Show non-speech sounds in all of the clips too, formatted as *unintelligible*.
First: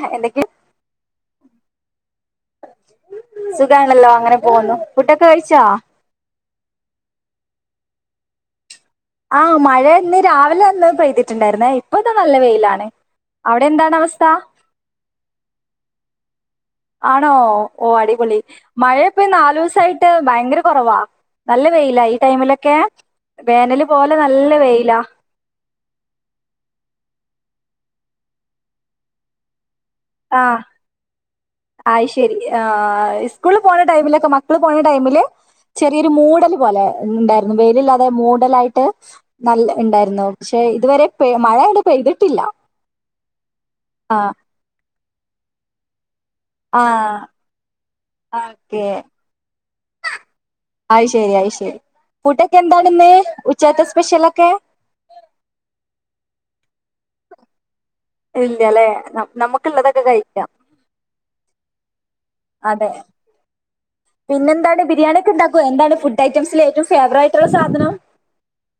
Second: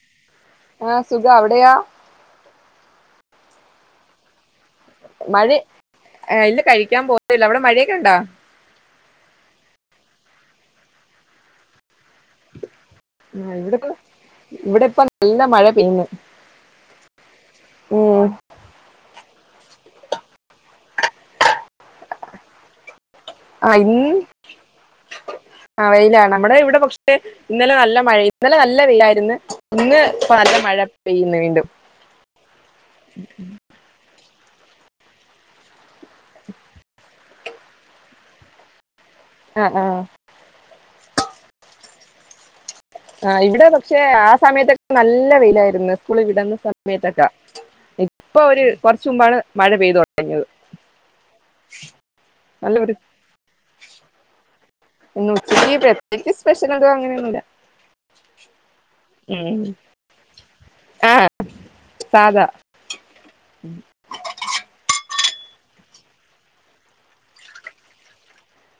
ആ എന്തക്കെ? ആ സുഖം അവിടെയോ? സുഖാണല്ലോ, അങ്ങനെ പോവുന്നു. മഴ ഇല്ല കഴിക്കാൻ പൊന്നേള്ളൂ. അവടെ മഴയൊക്കെ ഉണ്ടോ? ആ മഴ ഇന്ന് രാവിലെ ഒന്ന് പെയ്തിട്ടുണ്ടായിരുന്നേ. ഇതാ നല്ല വെയിലാണ് ആ അവിടെ ഇവിടെപ്പ എന്താണ് അവസ്ഥ ഇവിടെഇപ്പ നല്ല മഴ പെയ്യുന്നു. ആണോ ഓ ഉം അടിപൊളി മഴ ഇപ്പ നാലു ദിവസായിട്ട് ഭയങ്കര കുറവാ, നല്ല വെയിലാ ഈ ടൈമിലൊക്കെ. വേനല് പോലെ നല്ല വെയിലാ. ആ വെയിലാണ് നമ്മുടെ ഇവിടെ പക്ഷേ ഇന്നലെ നല്ല മഴയു, ഇന്ന് ഇപ്പല്ല മഴ പെയ്യുന്നുവീണ്ടും. ശരിയാ. ആ ഇ സ്കൂളിപോണ ടൈമിലൊക്കെ മ ഈ സ്കൂളിപ്പോന്ന ടൈമില് ചെറിയൊരു മൂടല് പോലെ ഇണ്ടാരുന്നു വെയിലില്ലാതെ മൂടലായിട്ട്. നല്ല ആഹ് ആഹ് ഇണ്ടായിരുന്നോ ക്ഷേ ഇതുവരെ പെയ്, മഴ ഇവ്ടെ പെയ്തിട്ടില്ല. ആ ഇവിടെ പക്ഷെ ആ സമയത്തൊ ക്കെ നല്ല വെയിലായിരുന്നു. സ്കൂളിൽ വിടുന്ന ആ സമയത്തൊക്കെ ഇപ്പൊ ഒരു ഓക്കേ, കുറച്ച് മുമ്പാണ് മഴ പെയ്തു തുടങ്ങിയത് അയ്ശരി അയ്ശരി ഫുഡ്‌ നല്ല എന്താണിന്ന് ഉച്ചത്തെ സ്പെഷ്യലൊക്കേ? ന്നുച്ചയ്ക്ക് പ്രത്യേച്ച് സ്പെഷ്യൽ അത് അങ്ങനൊന്നുമില്ല. ഇല്ല്യാല്ലെ നമ് നമുക്കുള്ളതൊക്കെ കഴിക്കാം. ആ സാദാ. അതെ പിന്നെന്താണ്. ബിരിയാണിതിന്നോ ഒക്കെണ്ടാക്കോ. എന്താണ് ഫുഡ് ഐറ്റംസിൽ ഏറ്റവും ഫേവറായിട്ടുള്ള സാധനം.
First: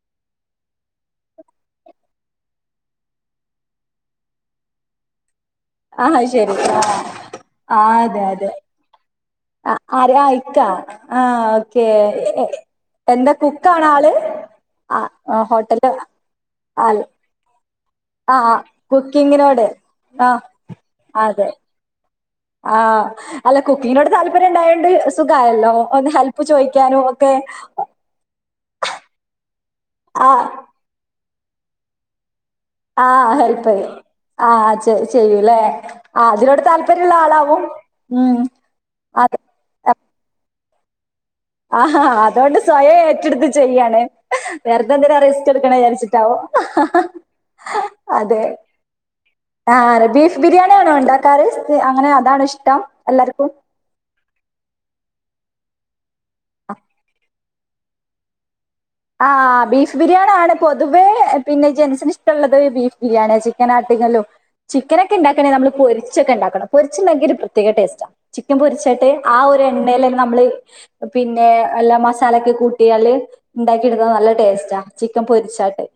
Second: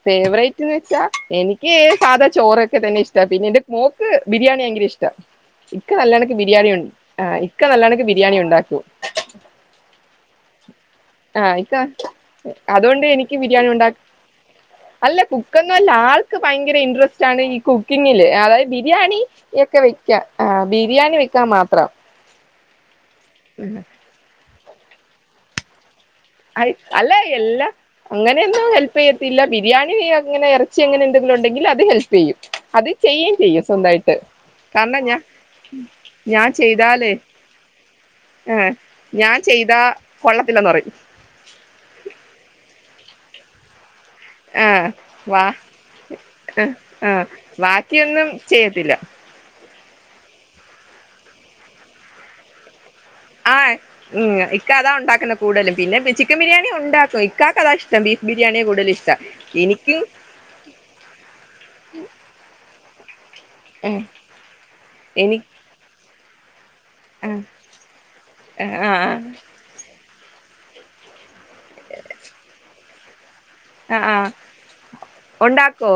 ഫേവറേറ്റ് എന്ന് വെച്ചാ എനിക്ക് സാധാ ചോറൊക്കെ തന്നെ ഇഷ്ട പിന്നെ എന്റെ മോക്ക് ബിരിയാണി ഭയങ്കര ഇഷ്ടാ. ഇക്ക ആ ന്ന... നല്ലണക്ക് ശരി.. ബിരിയാണി ആ ഉണ്ട് ആഹ് ഇക്ക ആ നല്ലണക്ക് അതെ ബിരിയാണി അതെ ഉണ്ടാക്കും ആ ആരാ ഇക്കാ ആയിക്ക അതുകൊണ്ട് എന്താ എനിക്ക് ബിരിയാണി കുക്കാണോ ഉണ്ടാക്ക. ആള് അല്ല ആ കുക്കൊന്നല്ല ഹോട്ടല് ആൾക്ക് ഭയങ്കര ആ ഇൻട്രസ്റ്റ് ആണ്ഈ കുക്കിങ്ങില് ആ അതായത് ബിരിയാണി കുക്കിങ്ങിനോട് ഒക്കെ വെക്കാ ആ... ബിരിയാണി വെക്കാൻ മാത്രം. ആ അല്ല കുക്കിങ്ങിനോട് താല്പര്യം മൂപ്പർണ്ടായോണ്ട് സുഖായല്ലോ ഒന്ന് ഹെൽപ്പ് ആയി... ചോദിക്കാനും അല്ല. ഒക്കെ എല്ലാ അങ്ങനെയൊന്നും ഹെൽപ് ചെയ്യത്തില്ല. പിന്നെ ബിരിയാണി ആഹ് അങ്ങെനെ ഇറച്ചി അങ്ങനെ.. വീട്ടിൽ ഉണ്ടെങ്കിൽ അത് ഹെൽപ് ചെയ്യും. അത് ആഹ ചെയ്യേം ചെയ്യും ഹെൽപ്പ് സ്വന്തായിട്ട് ആ കാരണം ചെയ് ഞാൻ ചെയ്യൂലെ.. ആ ഞാൻ അതിനോട് ചെയ്താലേ താല്പര്യമുള്ള ആളാവും ഉം അതെ അതെ ഇല്ലന്ന് പറയും ആഹ് അതുകൊണ്ട് സ്വയം ഏറ്റെടുത്ത് ചെയ്യാണ്.. ആഹ് വെർതെന്തിനാ വാ റിസ്ക് എടുക്കണ വിചാരിച്ചിട്ടാവോ... ആഹ് ഹ ഹ ആഹ് ഹ... ബാക്കിയൊന്നും അതെ. ചെയ്യത്തില്ല ആ ബീഫ് ബിരിയാണിയാണോ ഉണ്ടാക്കാറ്. അങ്ങനെ അതാണോ ഇഷ്ടം. എല്ലാർക്കും ആഹ്... ഉം ഇക്ക അതാ ഉണ്ടാക്കുന്ന് കൂടലും പിന്നെ പിച്ചി... ചിക്കൻ ബിരിയാണി ഉണ്ടാക്കും ഇക്കാക്കതാ ഇഷ്ടം ബീഫ് ബിരിയാണിയാ കൂടുതൽ ഇഷ്ടം ആഹ... ബീഫ് എനിക്കും ബിരിയാണി ആണ്. പൊതുവേ പിന്നെ ജൻസിന് ഇഷ്ടമുള്ളത് ബീഫ്.... ബിരിയാണിയാ ഇഷ്ട്ടം ഏഹ് ചിക്കൻ *unintelligible* ചിക്കനൊക്കെ എനി ഇണ്ടാക്കാണെങ്കിൽ നമ്മൾ പൊരിച്ച്ട്ട്... ഉച്ചക്കെണ്ടാക്കണം പൊരിച്ച് ണ്ടാ ക്കിയാൽ ഒരു ആഹ് പ്രത്യേക ടേസ്റ്റാ. ചിക്കൻ ആഹ് പൊരിച്ചിട്ട് ആ ഒരു എണ്ണേൽ അങ്... നമ്മള് പിന്നെ... അല്ലാ മസാലൊക്കെ കൂട്ടിയാല് ഉണ്ടാക്കി ആഹ് എടുത്താ ആഹ് നല്ല ടേസ്റ്റാ. ചിക്കൻ പൊരിച്ചാട്ട് ഉണ്ടാക്കോ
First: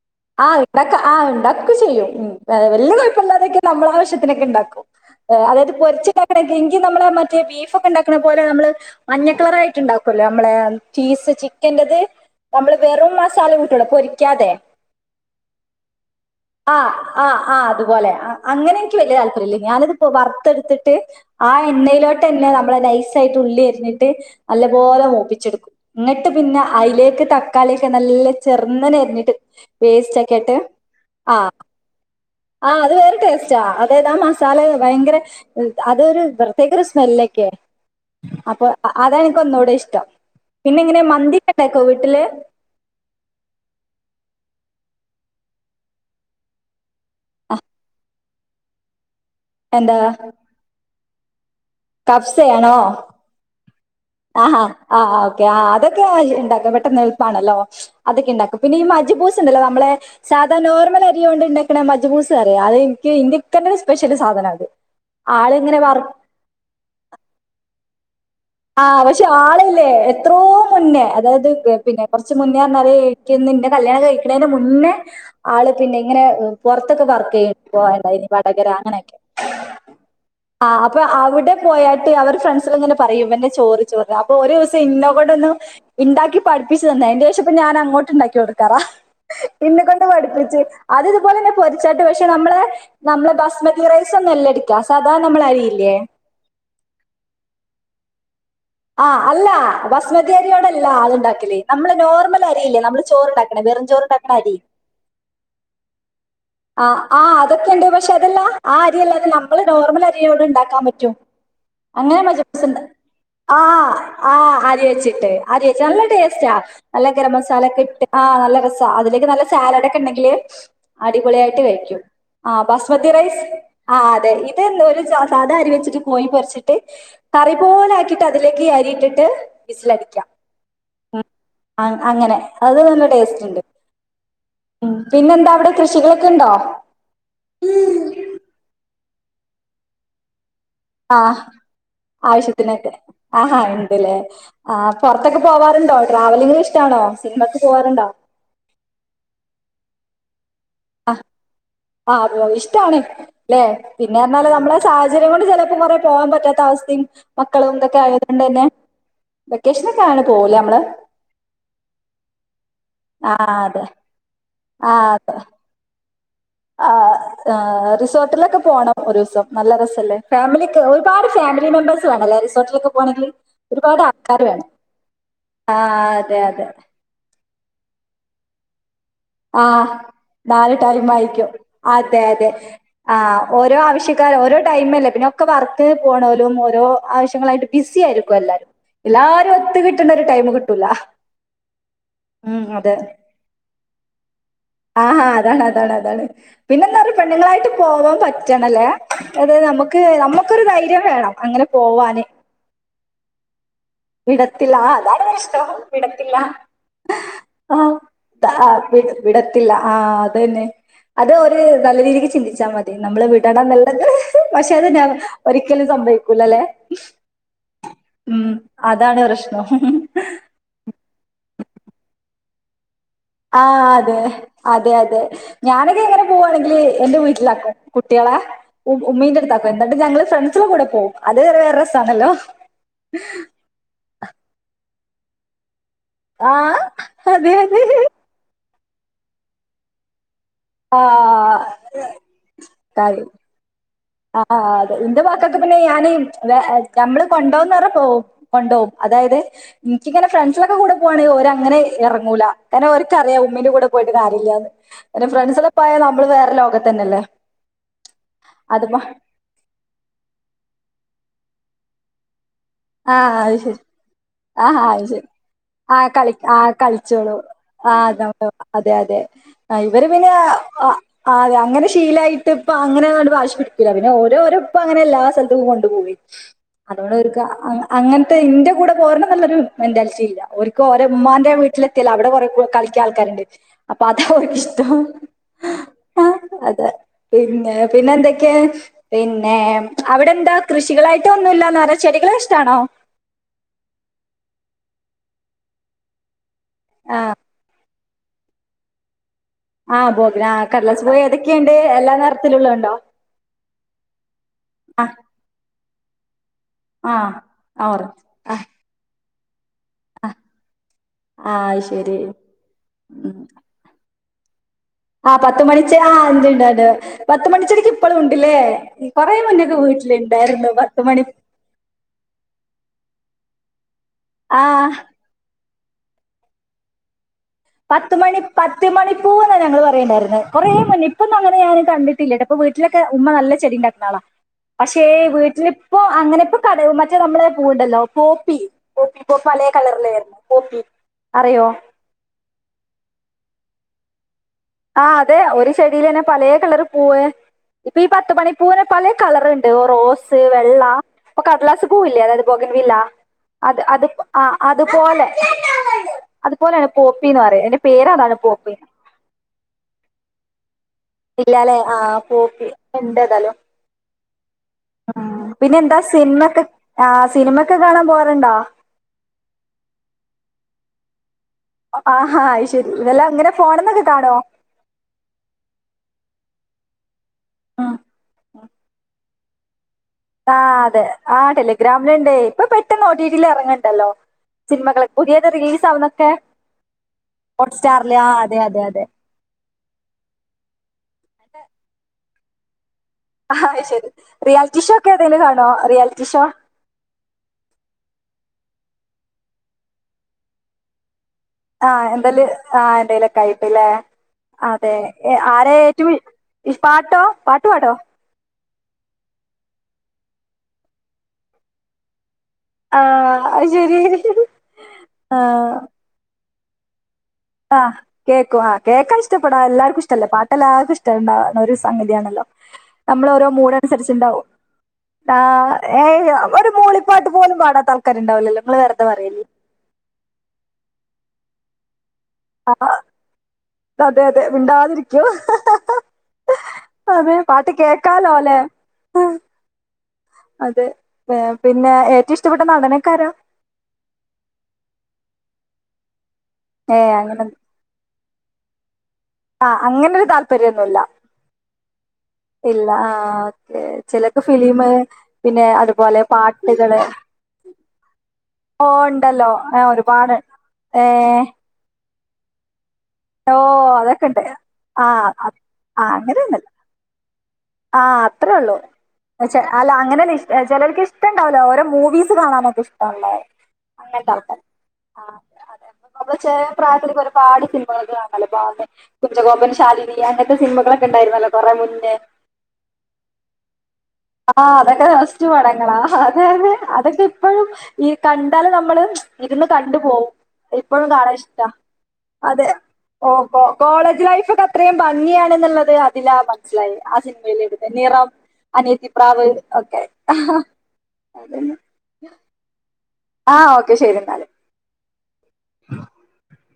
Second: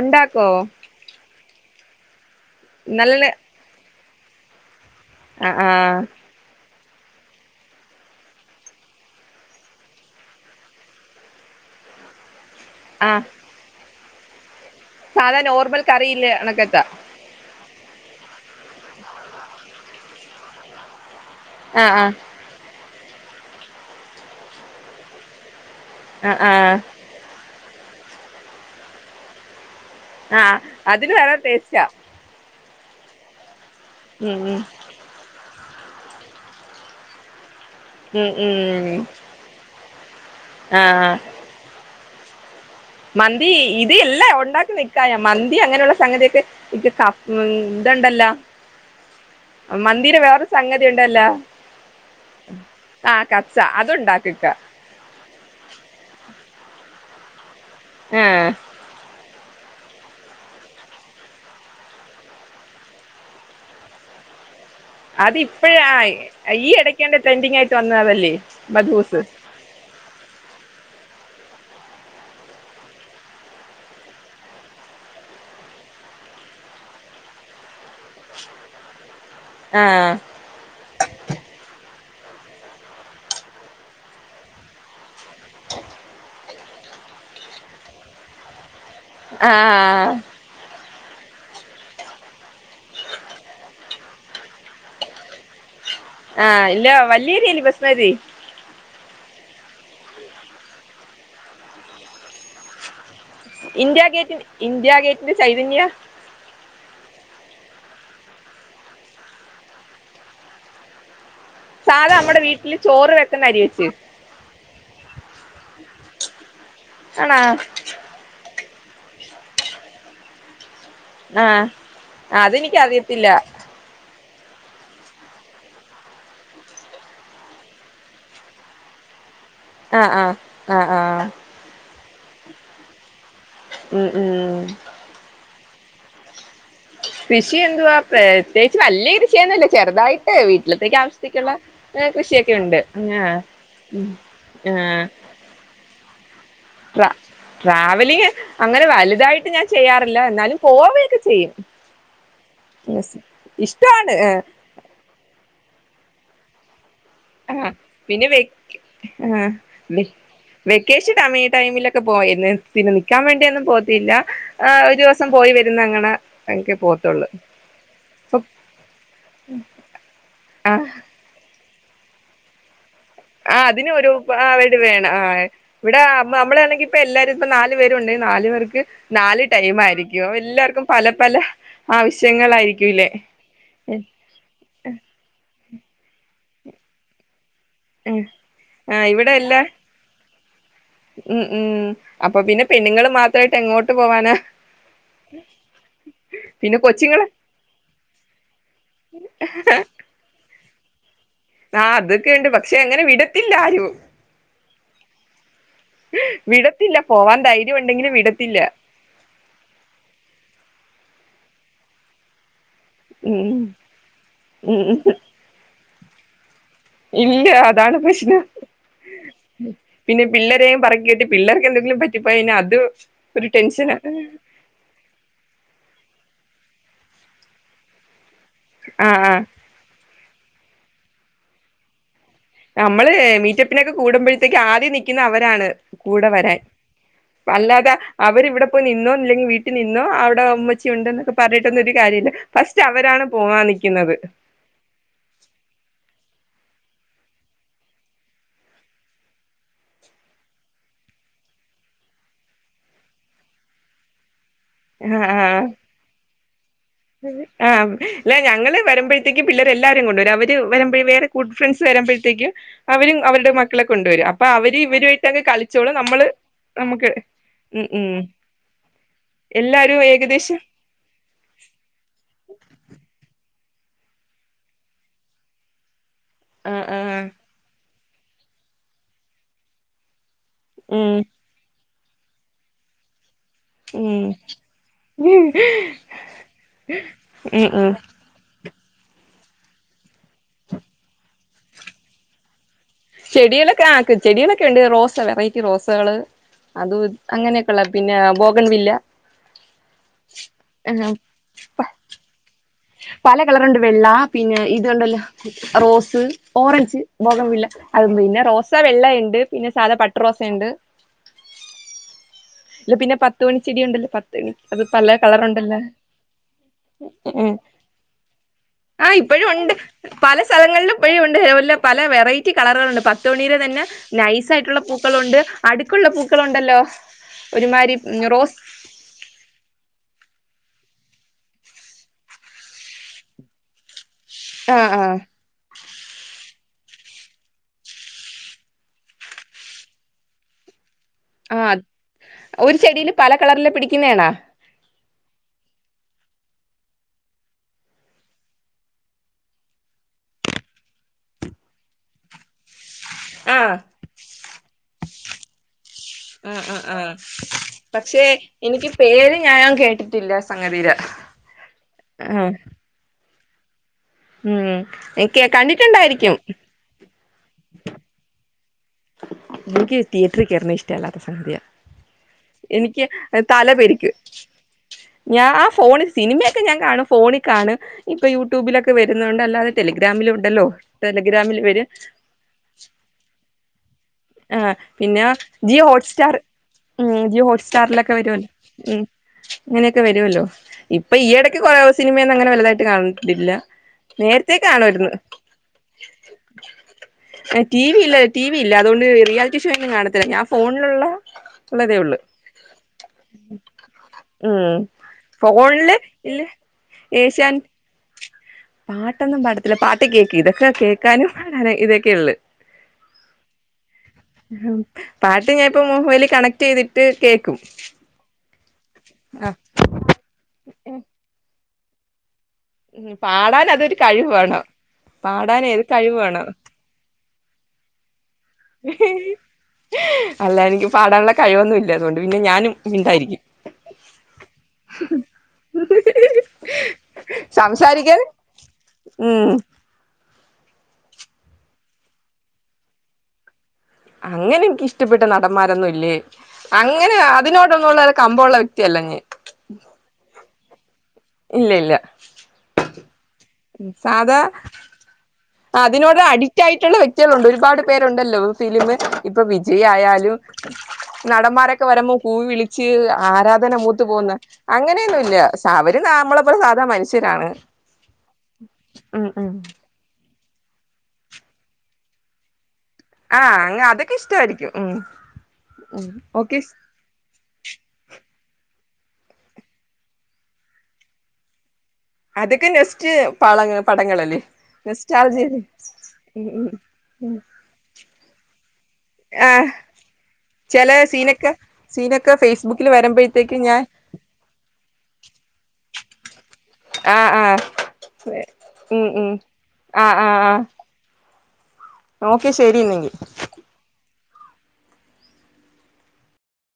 ഉണ്ടാക്കോ ആഹ ഉണ്ടാക്ക ആ ഉണ്ടാ ക്കാ ഒക്കെ ചെയ്യും ഉമ് വല്ല്യയ നല്ല കൊയ്പ്പല്ലാതെയക്കെ നമ്മളെ ആവശ്യത്തിന് ഇങ്ങനെക്കെണ്ടാക്കും... ആ.. ആഹ് അതായത് ആഹ് പൊരിച്ചിണ്ടാക്കണെങ്കിൽ... പ്പ നമ്മളെ മറ്റേ ബീഫ് ഒക്കെ ഉണ്ടാക്കുന്ന പോലെ നമ്മള് മഞ്ഞ കളർ ആയിട്ട് ഉണ്ടാക്കുല്ലോ. നമ്മള ചീസ് ചിക്ക്... ന്റത് നമ്മള് വെറും ആഹ് മസാല കൂട്ടൂട പൊരിക്കും ക്കാതെ സാധാ നോർമൽ കറിയില്ലണക്കെ ആഹ് ആഹ് ആഹ് അതുപോലെ അങ്ങനെ എനിക്ക് വലിയ താല്പര്യമല്ലേ ഞാനത്പ്പോ വറുത്തെടുത്തിട്ട് ആഹ് എന്നലോട്ട്ല്ല നമ്മളെ നൈസ് ഉള്ളി അരിഞ്ഞിട്ട് നല്ല പോലെ മൂപ്പി ചെടുക്കും ആഹ് പിന്നെ ആഹ് അതിലേക്ക് തക്കാളി െ നല്ല ചെറുന്നന അരിഞ്ഞിട്ട് ആഹ പേസ്റ്റാക്കിയിട്ട് അതിന് വേറെ ദേശ ആഹ് അത് വരട്ടെ അതേതാ മസാല ഉം ഭയങ്കര അതൊരു പ്രത്യേക ഒരു സ്മെല്ലൊക്കെയെ ഉം അപ്പൊ ഉം അത എനിക്ക് ഒന്നുക കൂടെ ഇഷ്ടം പിന്നെ എങ്ങനെ ആഹ് മന്തിക്കണ്ട കോവിഡ് വീട്ടിൽ മന്തി ഇത്ല്ലേ ഉണ്ടാക്കി നക്കായ മന്തി അങ്ങനെയുള്ള സംഗതിക്കെ ഇക്ക് ക ഇതുണ്ടല്ലോ എന്താ മന്ദിര വേറൊരു സംഗതി ഉണ്ട് ബല്ല കഫ്സയാണോ ആ അതുണ്ടാക്കിക്ക ആ ഓക്കെ ആ അതൊക്കെ ഉണ്ടാക്ക പെട്ടെന്ന് ആണല്ലോ ആ അതൊക്കെ ഉണ്ടാക്കും പിന്നെഈ മ്ജപൂസ് ഉണ്ടല്ല നമ്മളെ സാധാ നോർൽ അരിയ കൊണ്ട്ണ്ടാക്കണ മജ്ബൂസസ് അറിയ അത് എനിക്ക് ഇന്ത്യക്ക തന്നെ സ്പെഷ്യല് സാധനം അത് അത് ഇപ്പോഴ ആളിങ്ങനെ വറു ഈ ഇടക്കേണ്ട ട്രെൻഡിങ് ആയിട്ട് ചനവലി ആ പക്ഷെ ആളില്ലേ എത്രോ മുന്നേ അതായത് പിന്നെ കുറച്ച് മുന്നേറ കഴിക്കുന്നന്റെ കല്യാണം കഴിക്കണതിന്റെ മുന്നേ ആള് പിന്നെ ഇങ്ങനെ പുറത്തൊക്കെ വർക്ക് ചെയ പോന്ത ഇനി വടകര അങ്ങനെയൊക്കെ ആ ആ അപ്പൊ അവിടെ പോയട്ട് അവർക്ക് ഫ്രണ്ട്സിൽ അങ്ങന പറയും ചോറ് ചോറ് അപ്പൊ ഒരു ദിവസം ഇന്നോ കൂടെ ഒന്ന് ഉണ്ടാക്കി പഠിപ്പിച്ചു തന്ന അതിന്റെ ശേ ഷം ഇപ്പോ ഞൻ അങ്ങോട്ടുണ്ടാക്കി കൊടുക്കാറാ ആ ഇന്നെ കൊണ്ട് പഠിപ്പിച്ച് അത് ഇതുപോലെ തന്നെ പൊരിച്ചാട്ട് പക്ഷെ നമ്മളെ നമ്മളെ ബസ്മതി റൈസ് ഒന്നും എല്ലാം എടക്കാം സാ നമ്മള അറിയില്ലേ ആഹ് ഇല്ല വലിയരില്ല ബസ്മതി ആ അല്ല ബസ്മതി അരിയോടല്ല അത് ഉണ്ടാക്കല് നമ്മള് നോർമൽ അരിയില്ലേ നമ്മള് ചോറുണ്ടാക്കണ വെറും ഇന്ത്യാ ചോറുണ്ടാക്കണ ഗേറ്റിന് അരി ഇന്ത്യാ ഗേറ്റിന് ചൈതന്യാ ആ ആ അതൊക്കെ ഉണ്ട് പക്ഷെ അതെല്ലാ ആ അരിയല്ലാതെ നമ്മള് നോർമൽ അരിയോട് ഉണ്ടാക്കാൻ പറ്റും സാധാ അങ്ങനെ നമ്മടെ മജ്ബൂസ് വീട്ടില് ഉണ്ട് ചോറ് വെക്കുന്ന അരി ആ വെച്ച് ആ ആ അരി ച്ചിട്ട് അരീച്ച് നല്ല ടേസ്റ്റാ നല്ല ഗരം ആണാ മസാല ഒക്കെ ഇട്ട് ആ നല്ല രെസ അതിലൊക്കെ നല്ല സാലഡ് ഒക്കെ ഉണ്ടെങ്കിൽ ആ അടിപൊളിയായിട്ട് കഴിക്കും ആ അതെനിക്ക് ബസ്മതി അറിയത്തില്ല റൈസ് ആ ഇതന്നെ ഒരു സാദാ അരി വെച്ചിട്ട് *unintelligible* അതിലേക്ക് ഈ അരിയിട്ടിട്ട് ആ ആ ആ ആ അ അങ്ങനെ അത് നല്ല ടേസ്റ്റ് ഉണ്ട് ഉം ഉം പിന്നെന്താ അവിടെ കൃഷികളൊക്കെ ഉണ്ടോ? കൃഷി എന്തുവാ പ്രത്യേകിച്ച് വല്യ കൃഷിയൊന്നുമില്ല ചെറുതായിട്ട് വീട്ടിലത്തേക്ക് ആ ആവശ്യത്തേക്കുള്ള ഏഹ് കൃഷിയൊക്കെ ഉണ്ട് ആവശ്യത്തിനൊക്കെ ആഹ് ആഹാ ഉം ഉണ്ടല്ലേ ആ ആഹ് പുറത്തൊക്കെ പോവാറുണ്ടോ ട്രാവലിങ്ങ് ട്രാ ട്രാവലിങ്ങ് അങ്ങനെ വലുതായിട്ട് ഞാൻ ചെയ്യാ അല്ല എന്നാലും പോവയൊക്കെ ചെയ്യും ആ അത്‌ തന്നെ ഇഷ്ടാണ് അല്ലെ ഇഷ്ടമാണ് പിന്നെ നമ്മള് നമ്മടെ സാഹചര്യം കൊണ്ട് ചില പോകാൻ പറ്റാത്ത അവസ്ഥയും ആ മക്കളും ഇതൊക്കെ പിന്നെ ആയതുകൊണ്ട് തന്നെ വെക്കേ ആ വെക്കേഷനൊക്കെ ആണ് പോവൂലേ നമ്മള് വെക്കേഷൻ ടൈമിലൊക്കെ പോയിരുന്നു പിന്നെ നിക്കാൻ ആ വേണ്ടിയൊന്നും അതെ പോത്തില്ല ആ ഒരു ദിവസം പോയി വരുന്ന അങ്ങനെ ഒക്കെ ആ പോത്തുള്ളൂ റിസോർട്ടിലൊക്കെ പോണം ഒരു ദിവസം നല്ല രസല്ലേ ഫാമിലി ആഹ് ഒരുപാട് ഫാമിലി മെമ്പേഴ്സ് *unintelligible* റിസോർട്ടിലൊക്കെ പോകണമെങ്കിൽ ആ അതിനും ഒരുപാട് ആൾക്കാർ ഒരുപാട് വേണം ആ ആ ഇവിടെ അതെ അതെ നമ്മളാണെങ്കി ഇപ്പ എല്ലാരും ഇപ്പൊ നാല് പേരുണ്ടെങ്കിൽ നാല് പേർക്ക് നാല് ആ ടൈം ആയിരിക്കും നാല് എല്ലാർക്കും ടൈം പല പല ആയിരിക്കും അതെ അതെ ആവശ്യങ്ങളായിരിക്കുംല്ലേ ആ ഓരോ ആവശ്യക്കാര് ഓരോ ടൈമല്ലേ പിന്നെ ഒക്കെ വർക്ക് പോണലും ഓരോ ആവശ്യങ്ങളായിട്ട് ബിസി ആയിരിക്കും എല്ലാരും ആ ഇവിടെ എല്ലാരും എല്ലാ ഒത്ത് കിട്ടേണ്ട ഒരു ടൈം കി ഉം ഉം അപ്പൊ പിന്നെ പെണ്ണുങ്ങൾ മാത്രമായിട്ട് എങ്ങോട്ട് ഇട്ട് പോവാന ആഹ് അതാണ് അതാണ് അതാണ് പിന്നെ പിന്നെന്താറിയോ കൊച്ചുങ്ങള് പെണ്ണുങ്ങളായിട്ട് പോവാൻ പറ്റണല്ലേ അത് നമുക്ക് നമ്മു ക്കൊരു ധൈര്യം വേണം അങ്ങനെ ആ പോവാന് അതൊക്കെയുണ്ട് പക്ഷേ അങ്ങനെ വിടത്തില്ലാരും വിടത്തില്ല ആഹ് അതാണ് പ്രശ്നം വിടത്തില്ല വിടത്തില്ല പോവാൻ ധൈര്യം ആ ഉണ്ടെങ്കിലും താ വിടത്തില്ല വിട് വിടത്തില്ല ആഹ് അതന്നെ അത് ഒര് നല്ല രീതിക്ക് ചിന്തിച്ചാ മതി നമ്മള് ഉം വിടണന്ന്ള്ളത് പക്ഷെ അത് ഉം ന ഒരിക്കലും സംഭവിക്കൂലല്ലെ ഇല്ല അതാണ് പ്രശ്നം അതാണ് പ്രശ്നം പിന്നെ പിള്ളരെയും പറക്കീട്ട് പിൾ പിള്ളേർക്കെന്തെങ്കിലും പറ്റിപ്പോയാ ഇന്നെ അത് ഒരു ആഹ് ടെൻഷനാ അതെ അതെ അതെ ഞാന് ന് എങ്ങാനും പൂവാണെങ്കില് എന്റെ വീട്ടിലാക്കും കുട്ടികളെ ഉ ആ ആ ഉമ്മീന്റടുത്താക്കും എന്നട്ട് ഞങ്ങള് ഫ്രെണ്ട്സള കൂട പോവും അത് ഒരു വേറെ രസാന്നല്ലോ നമ്മള് മീറ്റപ്പിനൊക്കെ കൂടുമ്പോഴത്തേക്ക് ആദ്യം നി ക്കുന്ന അവരാണ് കൂടെ ആ വരാൻ അതെ അതെ അല്ലാതെ അവരിവട പോയി നിന്നോന്ന് ല്ലെങ്കി വീട്ടി നിന്നോ അവിട് ട ഉമ്മച്ചി ആ ഉണ്ടൊന്നൊക്കെ പറഞ്ഞിട്ടൊന്നൊരു കാര്യല്ല ഫസ്റ്റ് അവരാണ് പോവാൻ നിക് ആഹ് അതെ എൻ്റ മക്കക്ക് പിന്നെ ഞാന് വേ ഞമ്മ്ള് കൊണ്ടോവുന്നറഞ്ഞാ പോവും കൊണ്ടോവും അതായത് ഇൻക്കിങ്ങനെ ഫ്രണ്ട്സ്ളൊക്കെ കൂടെ പോവാണെങ്കി ഓരങ്ങനെ എറങ്ങൂല എന ഓര്ക്കറിയാ ഉമ്മീന്റെ കൂടെ പോയിട്ട് കാര്യില്ലാന്ന് എൻ്റെ ഫ്രണ്ട്സള് പോയാ നമ്മള് വേറെ ലോകത്ത് ആഹ് ല്ല ഞങ്ങള് അതുമ്പോ വരുമ്പഴത്തേക്ക് പിള്ളേരും എല്ലാരേം കൊണ്ടുവരും അവര് വ വരമ്പഴേ വേറെ ഗുഡ് ഫ്രണ്ട്സ് വരമ്പഴത്തേക്ക് ആഹ് അത് ശരി ആഹ് അവര് അത് ശരി ഇവരുമായിട്ടൊക്കെ കളിച്ചോളും ആ നമ്മള് കളി ആഹ് നമുക്ക് കളിച്ചോളും ഉം ഉം ആഹ് *inaudible* അതെ അതെ ആ എല്ലാരും ഇവര് പിന്നെ *inaudible* ഏകദേശം അങ്ങനെ ശ് ശീലായിട്ട്പ്പ അങ്ങനെ ങ്ങട് വാ വാശി പിടിക്കൂല പിന്നെ ഓരെ ഓരെ ഉപ്പ അങ്ങനെ എല്ലാ സലത്ത്ക്കും കൊണ്ടുപോവ്വേ ആ ആ അതോടെ ഒരു കാ അങ്ങൻത്തെ ഇന്റെ കൂടെ പോരണംന്നുള്ളൊരു മെന്റാലിറ്റി ഇല്ല ഓര്ക്ക് ഓരെ ഉം ഉമ്മാന്റെ വീട്ടില് ത്യൽ അവിടെ കുറെ കു കളിക്യാ ആൾക്കാര്ണ്ട് അപ്പൊ ഉം അതാ അവർക്കിഷ്ടം ഉം അതെ പിന്നെ ഉം പിന്നെ എന്തൊക്കെയ പിന്നെ അവിടെന്താ കൃഷികളായിട്ട് ഒന്നുല്ലാന്ന പറ ചെടികള ഇഷ് റ്റാണോ ചെടിയിലൊക്കെ ആക് ചെടയിലൊക്കെ ഉണ്ട് റോസ വെറൈറ്റി റോസകള് അതു ഇത് ആഹ് അങ്ങനെയൊക്കെള്ള പിന്നെഅ ബൊക് ൺ വില്ല ആഹ് ബോഗന ആ കടലാസ് ബോയിഅതൊക്കെണ്ട് എല്ലാ നെർത്തിലുള്ളു പല കളറുണ്ട് വെള്ള പിന്നെ ആ ഇത്ണ്ടല്ലൊ റോസ് സർ ഓറഞ്ച് ആ ബോഖൻ വില്ല ആ അത് ഓറഞ്ച് പിന്നെ ആ റോസ വെള്ള ണ്ട് പിന്നെ സാധാ പട്ടറോസുണ്ട് ആ ശരി ലെ പിന്ന ഉം പത്തു മണിച്ചെടിയുണ്ട് പത്ത്ന് ആ പത്തുമണിചെ ആ *unintelligible* പത്തുമണിച്ചെടിക്ക് ഇപ്പളു ഉണ്ട്ല്ലേ ആ കൊറെ ഇപ്പോഴും ഉണ്ട് മുന്നെക്കെ വീട്ടില് പല ഇണ്ടായിരുന്നു സ്ഥലങ്ങളിലും ഇപ്പോഴും പത്തുമണി തുണിയില് തന്നെ നൈസായിട്ടുള്ള പൂക്കളുണ്ട് അടുക്കുള്ള പൂക്കളുണ്ടല്ലോ ഒരുമാതിരി പത്ത് മണി റോസ് പത്ത് മണിപ്പൂന്നാ ഞങ്ങള് പറയണ്ടായിര്ന്നെ കൊറേ മുന്നെ പ്പൊന്നങ്ങനെഞാൻ കണ്ടിട്ടില്ല ട്ടൊ പ്പൊ വീട്ടിലൊക്കെ ഉമ്മ നല്ലചെടി ണ്ടാക്ന്നാളാ ആ പക്ഷെ ആ വീട്ടിലിപ്പോ അങ്ങനെ പ്പൊ കഥല് മറ്റേ നമ്മളെ പൂവ്ണ്ടല്ലോ പോപ്പി പോപ്പി പോ പലെ കളറിലായിരുന്നു പോപ്പി അറിയോ ആ ഒരു ചെടില് പല കളറില് പിടിക്കുന്നേണാ ആ അതെ ഒരു ചെടിയിലെന്നെ പലേ കളർ പൂവ് ഇപ്പൊ ഈ പത്ത് മണി പൂവിനെ പലേ കളറ്ണ്ട് റൊ റോസ് വെള്ള പ്പൊ കടലാസ് പൂവ് ല്ലേ അതായത് ബോഗൻ വീല്ല ആഹ് അത് അത്പ ആ അതുപോലെ ആ ആ അതുപോലെയാണ് ആഹ് പോപ്പിന്ന് പറയും എന്റെ പേര് പക്ഷെ അതാണ് പോപ്പി എനിക്ക് പേര് ഞാൻ കേട്ടിട്ടില്ല സംഗതിയില് ഇല്ലല്ലേ ആ പോപ്പി പ്പ ണ്ടെതാലു ഉം ഒ ഓ എനിക്ക് പിന്നെ എന്താ കണ്ടിട്ടുണ്ടായിരിക്കും സിനിമക്കെ ആ സിനിമൊക്കെ കാണാൻ പൊവാറുണ്ടോ? *unintelligible* ക്ക് തിയേറ്റ്റി കെർണഹ് ഇഷ്ടല്ലാത്ത സംഗതിയ ആഹാ ആ ശരി എനിക്ക് ഇതല്ലാം അങ്ങന തല ഫോണ്ന്നൊക്കെ പെരിക്കും കാണോ ഞ കാണും ഫോണിൽ ആണ് ഉം. ഇപ്പൊ യൂട്യൂബിലൊക്കെ വരും ന്നുണ്ട് അല്ലാതെ ടെലിഗ്രാമിലും ആ ഉണ്ടല്ലോ അതെ ആ ടെലിഗ്രാമിൽ വരും ടെലിഗ്രാമിലുണ്ട് ഇപ്പൊ പെട്ടെന്ന് ഒടിട്ടില് ഇറങ്ങണ്ട് ആ പിന്നെ ജിയോ ആവുന്നൊക്കെ ഹോട്ട്സ്റ്റാർ ഉം ജിയോ ഹോട്ട് ഹോട്ട്സ്റ്റാറിലൊക്കെ സ്റ്റാറില് ആ വരുമല്ലോ അതെ അതെ ഉം അതെ അങ്ങനെയൊക്കെ വരുവല്ലോ ഇപ്പൊ ഈയിടക്ക് കൊ റേ സിനിമ വലുതായിട്ട് കാണണ്ട് ആ ശരി റിയാലിറ്റി ഷോ ഒക്കെ ഏതെങ്കിലും കാണോ റിയാലിറ്റി ഷോ ആ ടിവിയിലെ ടി വി ഇല്ല അതുകൊണ്ട് റിയാലിറ്റി ഷോന്നും കാണത്തില്ല ഞാ ഫോണിലുള്ള ഉള്ളതേ ആഹ ഉള്ളൂ എന്തായാലും ആ എന്തായലൊക്കെ ആയിട്ടില്ലേ ഉം അതെ ആരെ ഫോണില് ഏറ്റവും ഇല്ല പാട്ടോ ഏഷ്യാൻ പാട്ടു പാടോ പാട്ടൊന്നും പാടത്തില്ല പാട്ട് കേക്കി ഇതൊക്കെ കേക്കാനും പ ഇതൊക്കെയ ഉള്ളു ആ അത് ശരി ആ ക്റ്റ് എയ്തിട്ട് ആ കേക്കും ആ കേക്കാൻ ആ ഇഷ്ടപ്പെടാം എല്ലാർക്കും ഇഷ്ടല്ലേ പാട്ട് എല്ലാവർക്കും ഇഷ്ടണ്ട സംഗതിയാണല്ലോ ഉം നമ്മൾ ഓരോ പാടാൻ അതൊരു മൂടനുസരിച്ച് കഴിവ് ഉണ്ടാവും വേണം ആ പാടാൻ ഏത് ഏ കഴിവ് വേണം ഒരു മൂളിപ്പാട്ട ഇതുപോലും പാടാത്ത ആൾക്കാർ അല്ല എനിക്ക് പാടാനുള്ള കഴിവൊന്നുല്ല അതുകൊണ്ട് പിന്നെ ഞാനും ആ മിണ്ടായിരിക്കും അതെ അതെ മിണ്ടാതിരിക്കോ അതേ പാട്ട് സംസാരിക്കാൻ കേക്കാലോ അല്ലെ ഉം അതെ പിന്നെ ഏറ്റവും ഇഷ്ടപ്പെട്ട നടൻ ഒക്കെ ആരാ അങ്ങനെ എനിക്ക് ഇഷ്ടപ്പെട്ട നടന്മാരൊന്നുമില്ലേ അങ്ങനെ അതിനോടൊന്നുള്ള കമ്പമുള്ള വ്യക്തിയല്ല ഞാൻ ആ അങ്ങനെ ഒരു താല്പര്യം താൽപര്യന്നുല്ല ഇല്ല ഇല്ല ഇല്ല ആ ഓക്കേ. സാധാ ചിലക്ക് ഫിലിം പിന്നെ അതിനോട് അതുപോലെ അഡിക്റ്റ് ആയിട്ടുള്ള പാട്ടുകള് വ്യക്തികൾ ഉണ്ട് ഒരുപാട് പേരുണ്ടല്ലോ ഓ ഫിലിം ഇപ്പൊ ഉണ്ടല്ലോ ആ, വിജയ് ഒരുപാട് ആയാലും ഏ നടന്മാരൊക്കെ *unintelligible* വിളിച്ച ഓ ആരാധന മൂത്ത അതൊക്കെ പോകുന്ന ഉണ്ട് ആ അങ്ങനെയൊന്നും ഇല്ല അത്- അവർ ആ നമ്മളെപ്പോലെ അങ്ങനെയൊന്നുമില്ല സാധാ മനുഷ്യരാണ്. ആ അത്രേ ഉള്ളൂ ഉം ഉം അല്ല അങ്ങനെ ചിലർക്ക് ഇഷ്ടണ്ടാവല്ലോ ഓരോ മൂവീസ് കാണാനൊക്കെ ഇഷ്ട ട്ടള്ളേ ആഹ് അങ്ങ അതൊക്കെ അങ്ങനെത്തെ ആൾക്കാർ ഇഷ്ടമായിരിക്കും ഉം ആ അതെ ഉം നമ്മുടെ ഓക്കെ ചെറിയ പ്രായത്തിൽ ഒരുപാട് ഫിലിമുകളൊക്കെ കാണാല്ലോ *unintelligible* കുഞ്ചകോമ്പൻ, ശാലിനി അങ്ങനത്തെ സിനിമകളൊക്കെ ഉണ്ടായിര്ന്നല്ലോ കുറെ മുൻ അതെ ആ അതൊക്കെ നസ്റ്റു നെസ്റ്റാൾജിയല്ലേ പടങ്ങളാ അതെ ഉം ഉം അതെ അതൊക്കെ ഉം ഇപ്പഴും ഈ കണ്ടാല് നമ്മള് ഇരുന്ന് ആഹ് കണ്ടു പോവും ചെല ഇപ്പഴും കാണാൻ സീനൊക്കെ ഇഷ്ടാ. സീനൊക്കെ അതെ ഫേസ്ബുക്കിൽ ഓ വരുമ്പോഴത്തേക്ക് കോ ഞാൻ കോളേജ് ലൈഫ് ഒക്കെ അത്രയും ഭംഗിയാണെന്നുള്ളത് അതിലാ മനസ്സിലായേ ആ ആഹ് സിനി ആഹ് നിറം, ഉം ഉം അനിയത്തിപ്രാവ് ഒക്കെ ആഹ് ആഹ് ആഹ് അതെന്നെ ഓക്കെ ശെരിയെന്നെങ്കി ആഹ് ഓക്കെ ശെരിന്നാല്